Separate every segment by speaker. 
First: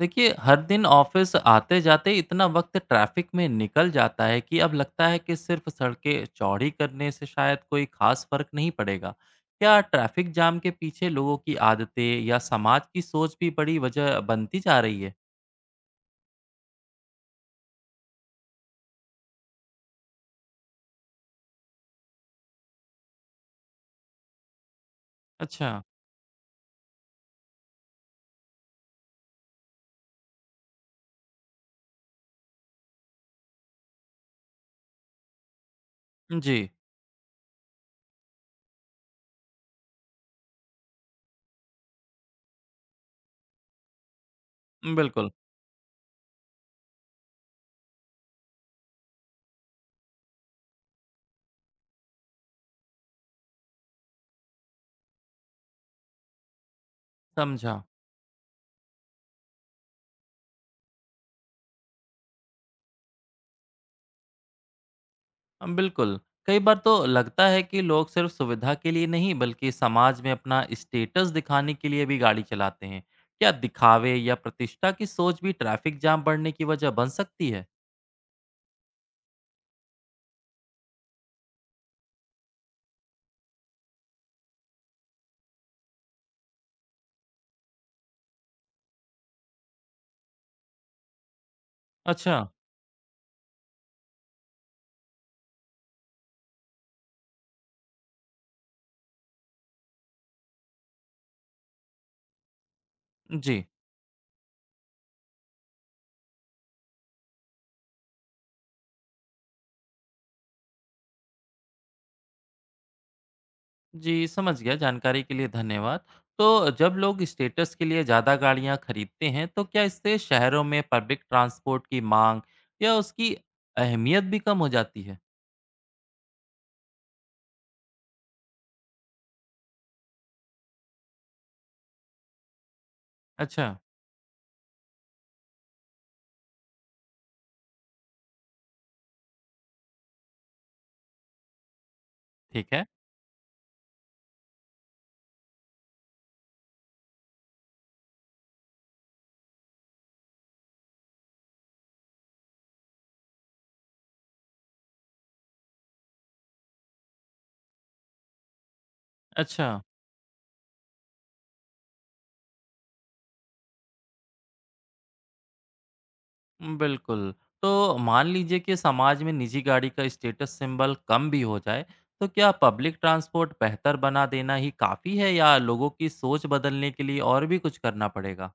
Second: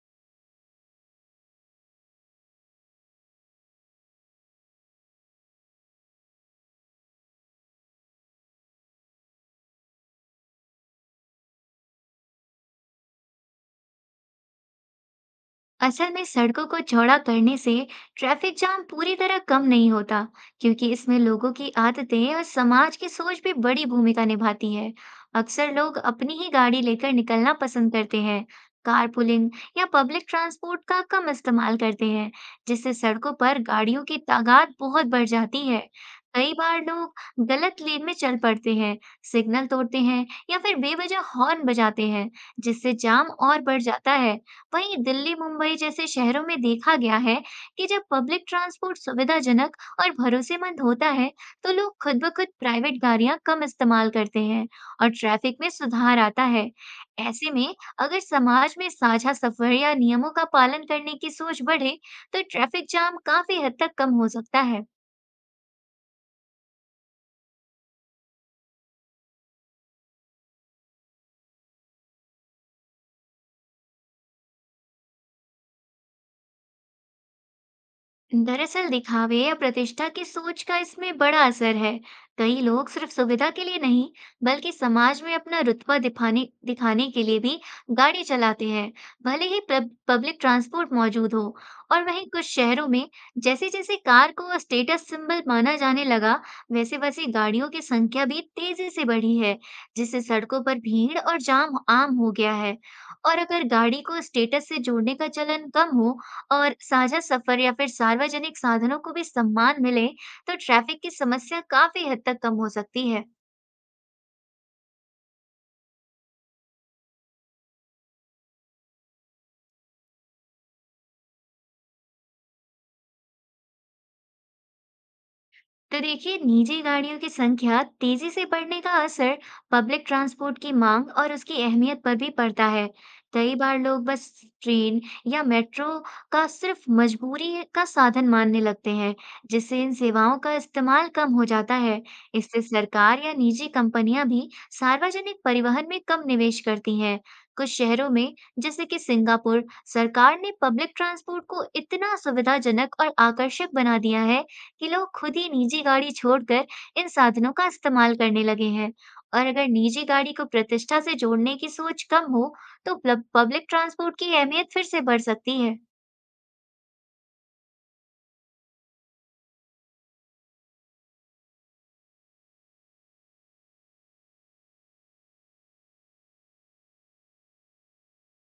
Speaker 1: देखिए, हर दिन ऑफिस आते जाते इतना वक्त ट्रैफिक में निकल जाता है कि अब लगता है कि सिर्फ सड़कें चौड़ी करने से शायद कोई खास फर्क नहीं पड़ेगा। क्या ट्रैफिक जाम के पीछे लोगों की आदतें या समाज की सोच भी बड़ी वजह बनती जा रही है?
Speaker 2: असल में सड़कों को चौड़ा करने से ट्रैफिक जाम पूरी तरह कम नहीं होता, क्योंकि इसमें लोगों की आदतें और समाज की सोच भी बड़ी भूमिका निभाती है। अक्सर
Speaker 1: अच्छा।
Speaker 2: लोग अपनी ही गाड़ी लेकर निकलना पसंद करते हैं, कारपूलिंग या पब्लिक ट्रांसपोर्ट का कम इस्तेमाल करते हैं, जिससे सड़कों पर गाड़ियों की तादाद बहुत बढ़ जाती है। कई
Speaker 1: जी।
Speaker 2: बार लोग गलत लेन में चल पड़ते हैं, सिग्नल तोड़ते हैं या फिर बेवजह हॉर्न बजाते हैं, जिससे जाम और बढ़ जाता है। वहीं
Speaker 1: बिल्कुल।
Speaker 2: दिल्ली, मुंबई जैसे शहरों में देखा गया है कि जब पब्लिक ट्रांसपोर्ट सुविधाजनक और भरोसेमंद होता है, तो लोग खुद ब खुद प्राइवेट गाड़ियां कम इस्तेमाल करते हैं और ट्रैफिक में सुधार आता है। ऐसे में
Speaker 1: समझा।
Speaker 2: अगर समाज में साझा सफर या नियमों का पालन करने की सोच बढ़े, तो ट्रैफिक जाम काफी हद तक कम हो सकता है।
Speaker 1: बिल्कुल। कई बार तो लगता है कि लोग सिर्फ सुविधा के लिए नहीं बल्कि समाज में अपना स्टेटस दिखाने के लिए भी गाड़ी चलाते हैं। क्या दिखावे या प्रतिष्ठा की सोच भी ट्रैफिक जाम बढ़ने की वजह बन सकती है?
Speaker 2: दरअसल दिखावे या प्रतिष्ठा की सोच का इसमें बड़ा असर है। कई लोग सिर्फ सुविधा के लिए नहीं बल्कि समाज में अपना रुतबा दिखाने दिखाने के लिए भी गाड़ी चलाते हैं, भले ही पब्लिक ट्रांसपोर्ट मौजूद हो। और वहीं
Speaker 1: अच्छा,
Speaker 2: कुछ शहरों में जैसे जैसे कार को स्टेटस सिंबल माना जाने लगा, वैसे वैसे गाड़ियों की संख्या भी तेजी से बढ़ी है, जिससे सड़कों पर भीड़ और जाम आम हो गया है। और
Speaker 1: जी।
Speaker 2: अगर गाड़ी को स्टेटस से जोड़ने का चलन कम हो और साझा सफर या फिर सार्वजनिक साधनों को भी सम्मान मिले, तो ट्रैफिक की समस्या काफ़ी हद तक कम हो सकती है।
Speaker 1: जी, समझ गया। जानकारी के लिए धन्यवाद। तो जब लोग स्टेटस के लिए ज़्यादा गाड़ियाँ खरीदते हैं तो क्या इससे शहरों में पब्लिक ट्रांसपोर्ट की माँग या उसकी अहमियत भी कम हो जाती है?
Speaker 2: तो देखिए, निजी गाड़ियों की संख्या तेजी से बढ़ने का असर पब्लिक ट्रांसपोर्ट की मांग और उसकी अहमियत पर भी पड़ता है। कई
Speaker 1: अच्छा,
Speaker 2: बार लोग बस, ट्रेन या मेट्रो का सिर्फ मजबूरी का साधन मानने लगते हैं, जिससे इन सेवाओं का इस्तेमाल कम हो जाता है। इससे
Speaker 1: ठीक है।
Speaker 2: सरकार या निजी कंपनियां भी सार्वजनिक परिवहन में कम निवेश करती हैं। कुछ शहरों में, जैसे कि सिंगापुर, सरकार ने पब्लिक ट्रांसपोर्ट को इतना सुविधाजनक और आकर्षक बना दिया है कि लोग खुद ही निजी गाड़ी छोड़कर इन साधनों का इस्तेमाल करने लगे हैं। और अगर
Speaker 1: अच्छा।
Speaker 2: निजी गाड़ी को प्रतिष्ठा से जोड़ने की सोच कम हो, तो पब्लिक ट्रांसपोर्ट की अहमियत फिर से बढ़ सकती है।
Speaker 1: बिल्कुल। तो मान लीजिए कि समाज में निजी गाड़ी का स्टेटस सिंबल कम भी हो जाए, तो क्या पब्लिक ट्रांसपोर्ट बेहतर बना देना ही काफ़ी है या लोगों की सोच बदलने के लिए और भी कुछ करना पड़ेगा?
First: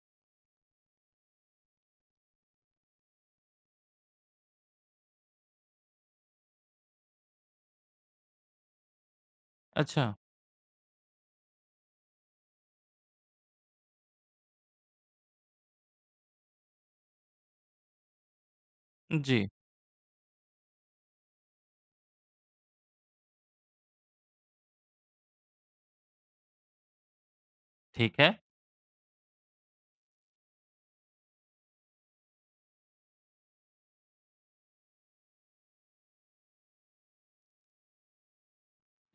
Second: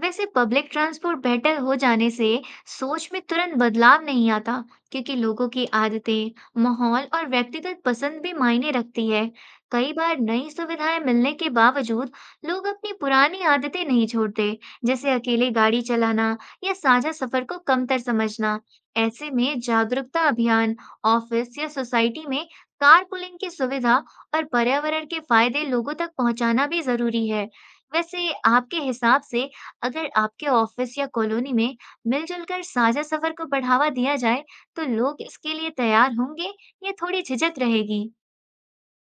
Speaker 2: वैसे पब्लिक ट्रांसपोर्ट बेहतर हो जाने से सोच में तुरंत बदलाव नहीं आता, क्योंकि लोगों की आदतें, माहौल और व्यक्तिगत पसंद भी मायने रखती है। कई
Speaker 1: अच्छा,
Speaker 2: बार नई सुविधाएं मिलने के बावजूद लोग अपनी पुरानी आदतें नहीं छोड़ते, जैसे अकेले गाड़ी चलाना या साझा सफर को कमतर समझना। ऐसे
Speaker 1: जी,
Speaker 2: में जागरूकता अभियान, ऑफिस या सोसाइटी में कारपूलिंग की सुविधा और पर्यावरण के फायदे लोगों तक पहुंचाना भी जरूरी है।
Speaker 1: ठीक
Speaker 2: वैसे
Speaker 1: है।
Speaker 2: आपके हिसाब से, अगर आपके ऑफिस या कॉलोनी में मिलजुल कर साझा सफर को बढ़ावा दिया जाए, तो लोग इसके लिए तैयार होंगे या थोड़ी झिझक रहेगी?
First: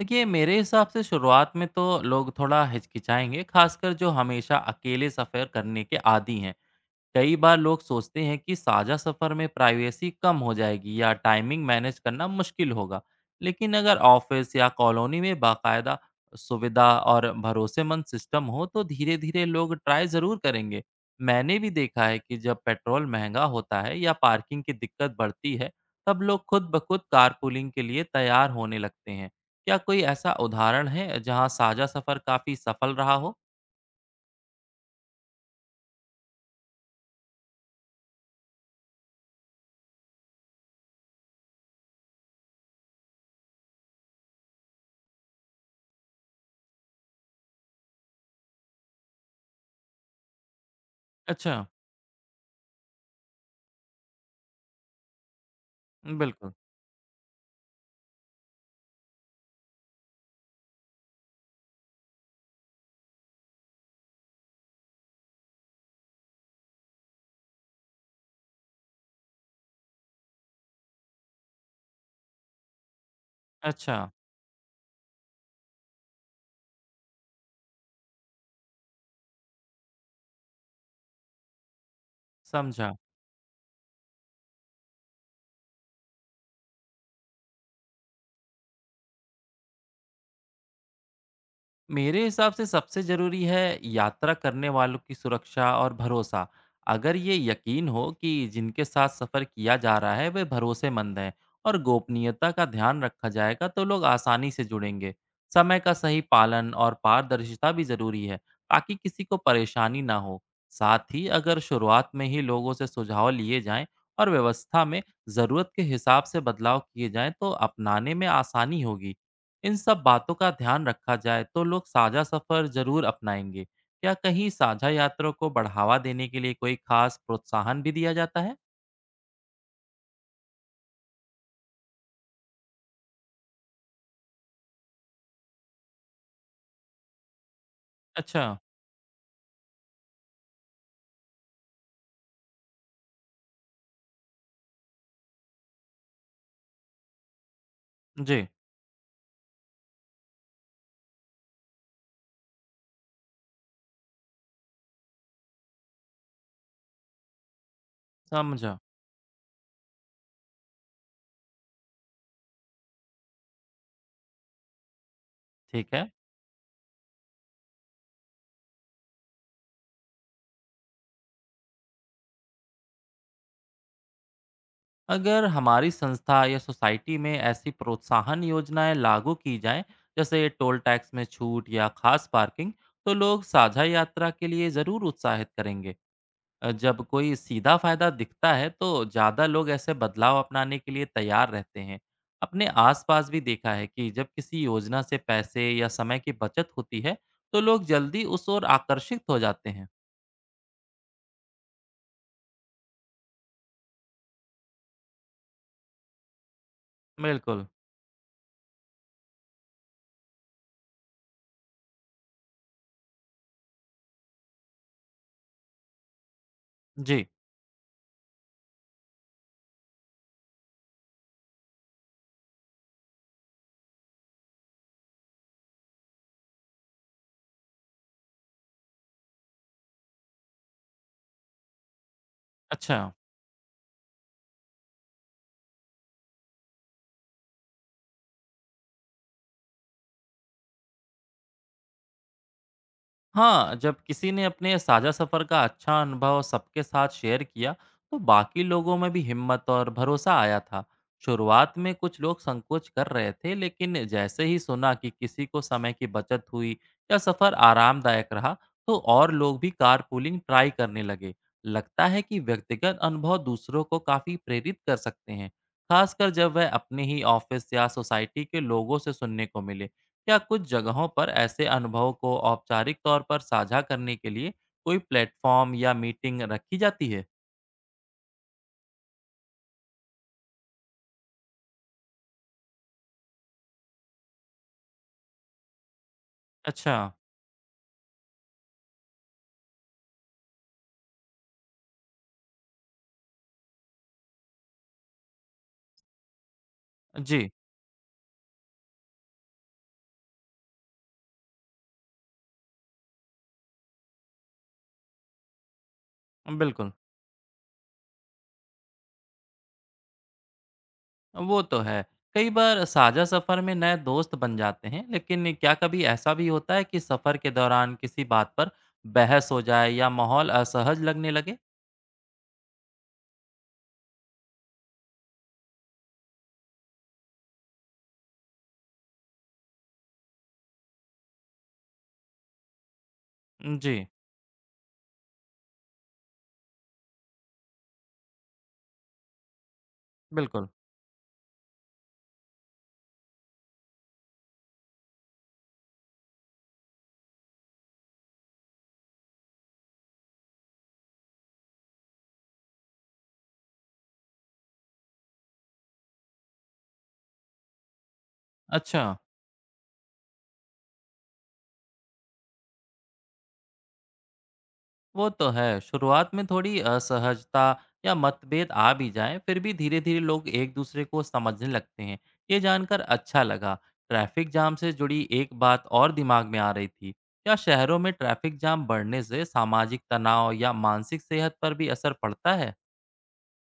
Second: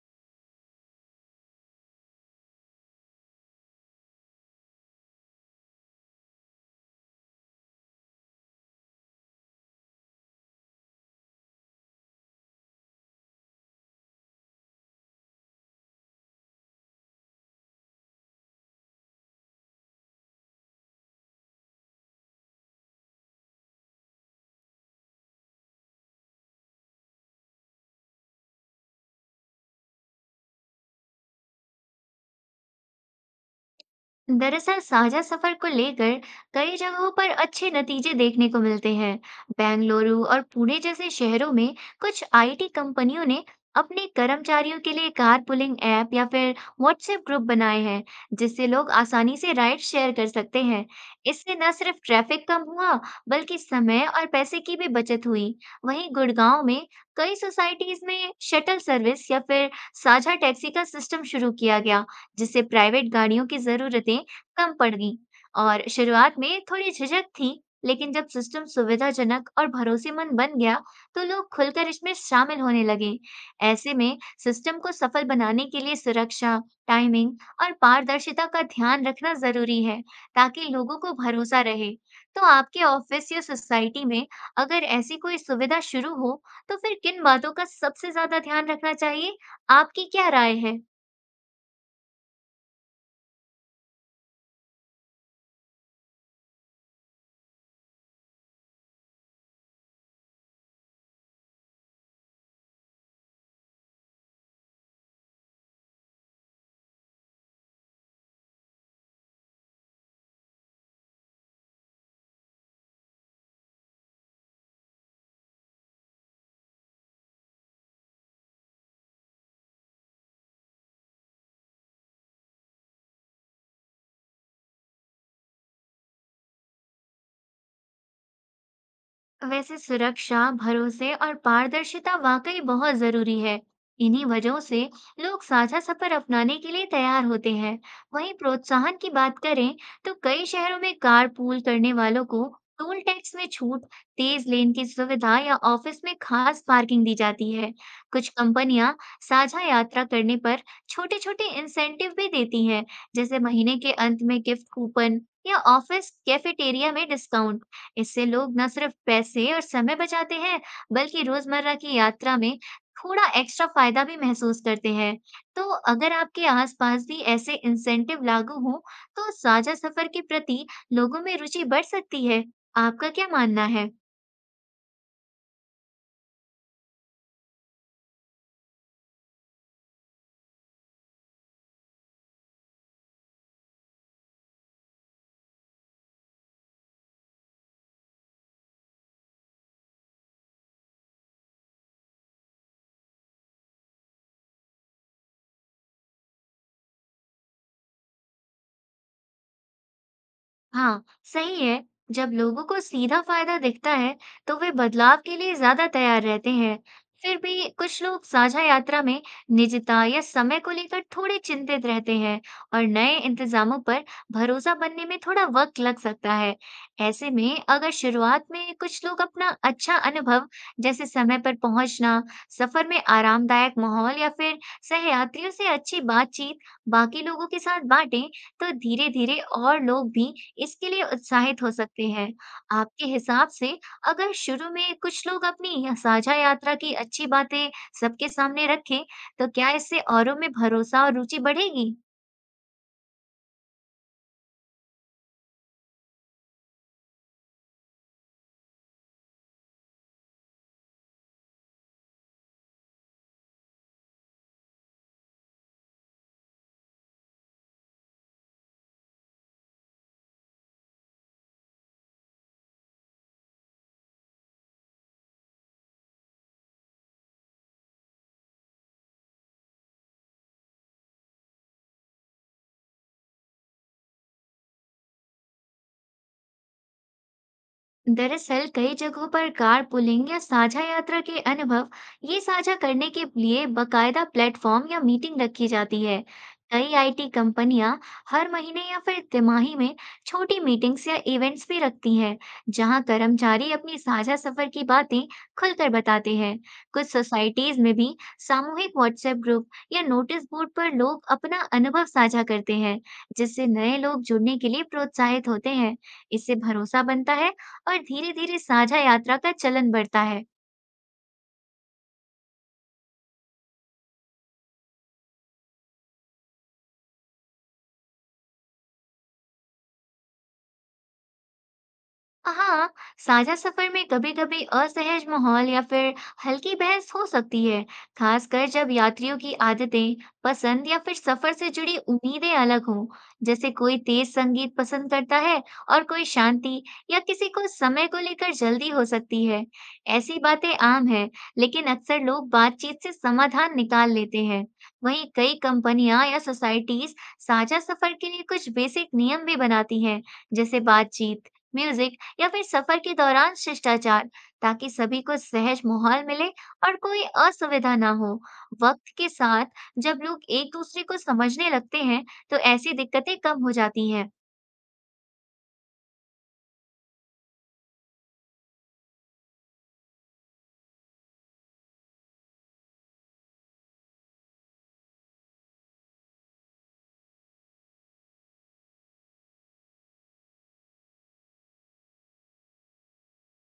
Speaker 1: देखिए, मेरे हिसाब से शुरुआत में तो लोग थोड़ा हिचकिचाएँगे, खासकर जो हमेशा अकेले सफ़र करने के आदी हैं। कई बार लोग सोचते हैं कि साझा सफर में प्राइवेसी कम हो जाएगी या टाइमिंग मैनेज करना मुश्किल होगा। लेकिन अगर ऑफिस या कॉलोनी में बाकायदा सुविधा और भरोसेमंद सिस्टम हो तो धीरे धीरे लोग ट्राई ज़रूर करेंगे। मैंने भी देखा है कि जब पेट्रोल महंगा होता है या पार्किंग की दिक्कत बढ़ती है तब लोग खुद ब खुद कारपूलिंग के लिए तैयार होने लगते हैं। क्या कोई ऐसा उदाहरण है जहां साझा सफ़र काफ़ी सफल रहा हो?
Speaker 2: दरअसल साझा सफर को लेकर कई जगहों पर अच्छे नतीजे देखने को मिलते हैं। बेंगलुरु और पुणे जैसे शहरों में कुछ आईटी कंपनियों ने अपने कर्मचारियों के लिए कारपूलिंग ऐप या फिर व्हाट्सएप ग्रुप बनाए हैं, जिससे लोग आसानी से राइड शेयर कर सकते हैं। इससे
Speaker 1: अच्छा।
Speaker 2: न सिर्फ ट्रैफिक कम हुआ, बल्कि समय और पैसे की भी बचत हुई। वहीं
Speaker 1: बिल्कुल।
Speaker 2: गुड़गांव में कई सोसाइटीज में शटल सर्विस या फिर साझा टैक्सी का सिस्टम शुरू किया गया, जिससे प्राइवेट गाड़ियों की ज़रूरतें कम पड़ गईं। और शुरुआत में थोड़ी झिझक थी, लेकिन जब सिस्टम सुविधाजनक और भरोसेमंद बन गया, तो लोग खुलकर इसमें शामिल होने लगे। ऐसे
Speaker 1: अच्छा।
Speaker 2: में सिस्टम को सफल बनाने के लिए सुरक्षा, टाइमिंग और पारदर्शिता का ध्यान रखना ज़रूरी है, ताकि लोगों को भरोसा रहे। तो आपके
Speaker 1: समझा।
Speaker 2: ऑफिस या सोसाइटी में अगर ऐसी कोई सुविधा शुरू हो, तो फिर किन बातों का सबसे ज़्यादा ध्यान रखना चाहिए? आपकी क्या राय है?
Speaker 1: मेरे हिसाब से सबसे ज़रूरी है यात्रा करने वालों की सुरक्षा और भरोसा। अगर ये यकीन हो कि जिनके साथ सफ़र किया जा रहा है वे भरोसेमंद हैं और गोपनीयता का ध्यान रखा जाएगा तो लोग आसानी से जुड़ेंगे। समय का सही पालन और पारदर्शिता भी ज़रूरी है ताकि किसी को परेशानी ना हो। साथ ही अगर शुरुआत में ही लोगों से सुझाव लिए जाएं और व्यवस्था में ज़रूरत के हिसाब से बदलाव किए जाएं तो अपनाने में आसानी होगी। इन सब बातों का ध्यान रखा जाए तो लोग साझा सफर जरूर अपनाएंगे। क्या कहीं साझा यात्रा को बढ़ावा देने के लिए कोई खास प्रोत्साहन भी दिया जाता है?
Speaker 2: वैसे सुरक्षा, भरोसे और पारदर्शिता वाकई बहुत जरूरी है। इन्हीं वजहों से लोग साझा सफर अपनाने के लिए तैयार होते हैं। वहीं
Speaker 1: अच्छा।
Speaker 2: प्रोत्साहन की बात करें, तो कई शहरों में कार पूल करने वालों को टोल टैक्स में छूट, तेज लेन की सुविधा या ऑफिस में खास पार्किंग दी जाती है। कुछ
Speaker 1: जी।
Speaker 2: कंपनियां साझा यात्रा करने पर छोटे-छोटे इंसेंटिव भी देती हैं, जैसे महीने के अंत में गिफ्ट कूपन या ऑफिस कैफेटेरिया में डिस्काउंट। इससे लोग न
Speaker 1: समझा।
Speaker 2: सिर्फ पैसे और समय बचाते हैं, बल्कि रोजमर्रा की यात्रा में थोड़ा एक्स्ट्रा फायदा भी महसूस करते हैं। तो
Speaker 1: ठीक है।
Speaker 2: अगर आपके आसपास भी ऐसे इंसेंटिव लागू हों, तो साझा सफर के प्रति लोगों में रुचि बढ़ सकती है। आपका क्या मानना है?
Speaker 1: अगर हमारी संस्था या सोसाइटी में ऐसी प्रोत्साहन योजनाएं लागू की जाएं जैसे टोल टैक्स में छूट या खास पार्किंग तो लोग साझा यात्रा के लिए ज़रूर उत्साहित करेंगे। जब कोई सीधा फायदा दिखता है तो ज़्यादा लोग ऐसे बदलाव अपनाने के लिए तैयार रहते हैं। अपने आसपास भी देखा है कि जब किसी योजना से पैसे या समय की बचत होती है, तो लोग जल्दी उस ओर आकर्षित हो जाते हैं।
Speaker 2: हाँ, सही है। जब लोगों को सीधा फायदा दिखता है, तो वे बदलाव के लिए ज्यादा तैयार रहते हैं। फिर
Speaker 1: बिल्कुल।
Speaker 2: भी कुछ लोग साझा यात्रा में निजता या समय को लेकर थोड़े चिंतित रहते हैं और नए इंतजामों पर भरोसा बनने में थोड़ा वक्त लग सकता है।
Speaker 1: जी।
Speaker 2: ऐसे में अगर शुरुआत में कुछ लोग अपना अच्छा अनुभव, जैसे समय पर पहुंचना, सफर में आरामदायक माहौल या फिर सहयात्रियों से अच्छी बातचीत बाकी लोगों के साथ बांटें, तो धीरे-धीरे और लोग भी इसके लिए उत्साहित हो सकते हैं। आपके
Speaker 1: अच्छा।
Speaker 2: हिसाब से, अगर शुरू में कुछ लोग अपनी साझा यात्रा की अच्छी बातें सबके सामने रखें, तो क्या इससे औरों में भरोसा और रुचि बढ़ेगी?
Speaker 1: हाँ, जब किसी ने अपने साझा सफर का अच्छा अनुभव सबके साथ शेयर किया, तो बाकी लोगों में भी हिम्मत और भरोसा आया था। शुरुआत में कुछ लोग संकोच कर रहे थे, लेकिन जैसे ही सुना कि किसी को समय की बचत हुई या सफर आरामदायक रहा, तो और लोग भी कारपूलिंग ट्राई करने लगे। लगता है कि व्यक्तिगत अनुभव दूसरों को काफी प्रेरित कर सकते हैं, खासकर जब वह अपने ही ऑफिस या सोसाइटी के लोगों से सुनने को मिले। क्या कुछ जगहों पर ऐसे अनुभवों को औपचारिक तौर पर साझा करने के लिए कोई प्लेटफॉर्म या मीटिंग रखी जाती है?
Speaker 2: दरअसल कई जगहों पर कार पुलिंग या साझा यात्रा के अनुभव ये साझा करने के लिए बकायदा प्लेटफॉर्म या मीटिंग रखी जाती है। कई
Speaker 1: अच्छा।
Speaker 2: आईटी कंपनियां हर महीने या फिर तिमाही में छोटी मीटिंग्स या इवेंट्स भी रखती हैं, जहां कर्मचारी अपनी साझा सफर की बातें खुलकर बताते हैं। कुछ
Speaker 1: जी।
Speaker 2: सोसाइटीज में भी सामूहिक व्हाट्सएप ग्रुप या नोटिस बोर्ड पर लोग अपना अनुभव साझा करते हैं, जिससे नए लोग जुड़ने के लिए प्रोत्साहित होते हैं। इससे
Speaker 1: बिल्कुल।
Speaker 2: भरोसा बनता है और धीरे-धीरे साझा यात्रा का चलन बढ़ता है।
Speaker 1: वो तो है। कई बार साझा सफ़र में नए दोस्त बन जाते हैं, लेकिन क्या कभी ऐसा भी होता है कि सफ़र के दौरान किसी बात पर बहस हो जाए या माहौल असहज लगने लगे?
Speaker 2: हाँ, साझा सफर में कभी कभी असहज माहौल या फिर हल्की बहस हो सकती है, खासकर जब यात्रियों की आदतें, पसंद या फिर सफर से जुड़ी उम्मीदें अलग हों। जैसे
Speaker 1: जी।
Speaker 2: कोई तेज संगीत पसंद करता है और कोई शांति, या किसी को समय को लेकर जल्दी हो सकती है। ऐसी
Speaker 1: बिल्कुल।
Speaker 2: बातें आम है लेकिन अक्सर लोग बातचीत से समाधान निकाल लेते हैं। वहीं कई कंपनियां या सोसाइटीज साझा सफर के लिए कुछ बेसिक नियम भी बनाती हैं, जैसे बातचीत, म्यूजिक या फिर सफर के दौरान शिष्टाचार, ताकि सभी को सहज माहौल मिले और कोई असुविधा ना हो।
Speaker 1: अच्छा।
Speaker 2: वक्त के साथ जब लोग एक दूसरे को समझने लगते हैं, तो ऐसी दिक्कतें कम हो जाती हैं।
Speaker 1: वो तो है। शुरुआत में थोड़ी असहजता या मतभेद आ भी जाए फिर भी धीरे धीरे लोग एक दूसरे को समझने लगते हैं। ये जानकर अच्छा लगा। ट्रैफिक जाम से जुड़ी एक बात और दिमाग में आ रही थी। क्या शहरों में ट्रैफिक जाम बढ़ने से सामाजिक तनाव या मानसिक सेहत पर भी असर पड़ता है?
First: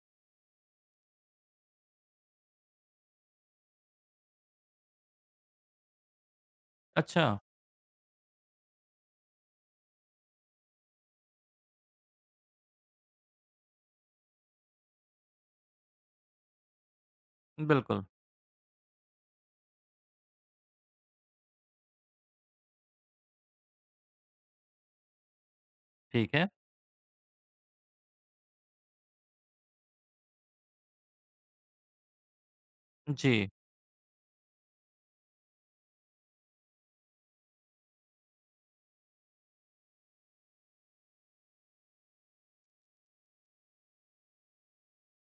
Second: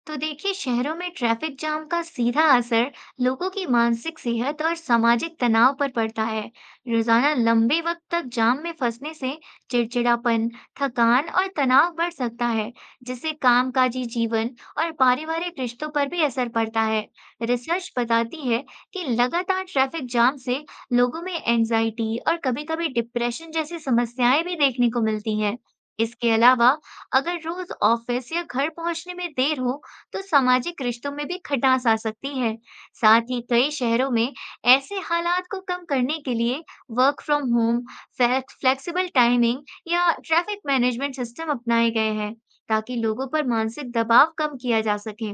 Speaker 2: तो देखिए, शहरों में ट्रैफिक जाम का सीधा असर लोगों की मानसिक सेहत और सामाजिक तनाव पर पड़ता है।
Speaker 1: अच्छा।
Speaker 2: रोजाना लंबे वक्त तक जाम में फंसने से चिड़चिड़ापन, थकान और तनाव बढ़ सकता है, जिससे कामकाजी जीवन और पारिवारिक रिश्तों पर भी असर पड़ता है। रिसर्च
Speaker 1: बिल्कुल।
Speaker 2: बताती है कि लगातार ट्रैफिक जाम से लोगों में एंजाइटी और कभी-कभी डिप्रेशन जैसी समस्याएं भी देखने को मिलती हैं। इसके
Speaker 1: ठीक है।
Speaker 2: अलावा अगर रोज ऑफिस या घर पहुंचने में देर हो, तो सामाजिक रिश्तों में भी खटास आ सकती है। साथ ही
Speaker 1: जी।
Speaker 2: कई शहरों में ऐसे हालात को कम करने के लिए work from home, flexible timing या ट्रैफिक मैनेजमेंट सिस्टम अपनाए गए हैं, ताकि लोगों पर मानसिक दबाव कम किया जा सके।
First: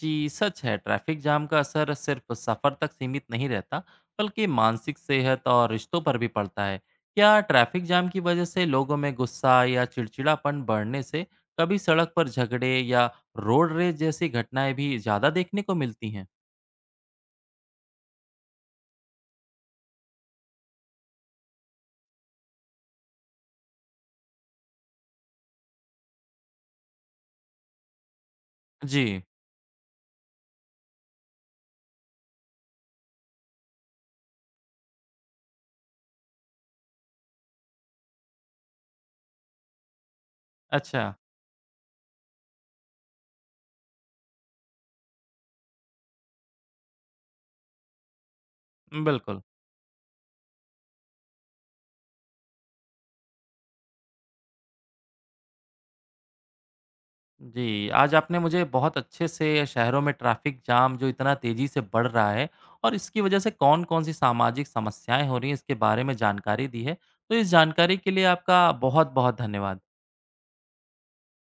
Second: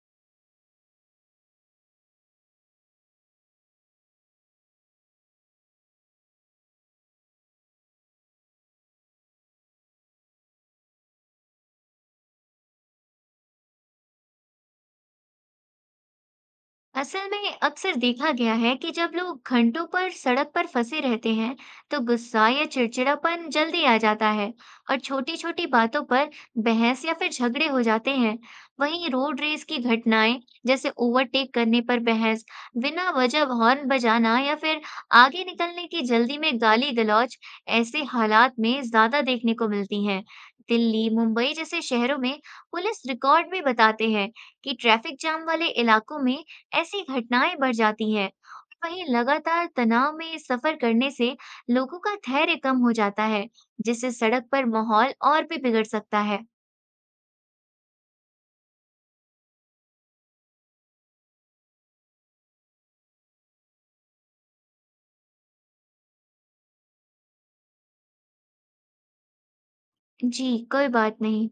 Speaker 1: जी, सच है, ट्रैफिक जाम का असर सिर्फ सफ़र तक सीमित नहीं रहता बल्कि मानसिक सेहत और रिश्तों पर भी पड़ता है। क्या ट्रैफिक जाम की वजह से लोगों में गुस्सा या चिड़चिड़ापन बढ़ने से कभी सड़क पर झगड़े या रोड रेज जैसी घटनाएं भी ज़्यादा देखने को मिलती हैं?
Speaker 2: असल में अक्सर देखा गया है कि जब लोग घंटों पर सड़क पर फंसे रहते हैं, तो गुस्सा या चिड़चिड़ापन जल्दी आ जाता है और छोटी-छोटी बातों पर बहस या फिर झगड़े हो जाते हैं। वहीं
Speaker 1: जी।
Speaker 2: रोड रेस की घटनाएं, जैसे ओवरटेक करने पर बहस, बिना वजह हॉर्न बजाना या फिर आगे निकलने की जल्दी में गाली-गलौज, ऐसे हालात में ज्यादा देखने को मिलती हैं।
Speaker 1: अच्छा।
Speaker 2: दिल्ली, मुंबई जैसे शहरों में पुलिस रिकॉर्ड में बताते हैं कि ट्रैफिक जाम वाले इलाकों में ऐसी घटनाएं बढ़ जाती हैं। वहीं
Speaker 1: बिल्कुल।
Speaker 2: लगातार तनाव में सफर करने से लोगों का धैर्य कम हो जाता है, जिससे सड़क पर माहौल और भी बिगड़ सकता है।
Speaker 1: जी, आज आपने मुझे बहुत अच्छे से शहरों में ट्रैफ़िक जाम जो इतना तेज़ी से बढ़ रहा है और इसकी वजह से कौन-कौन सी सामाजिक समस्याएँ हो रही हैं, इसके बारे में जानकारी दी है। तो इस जानकारी के लिए आपका बहुत-बहुत धन्यवाद।
Speaker 2: जी, कोई बात नहीं।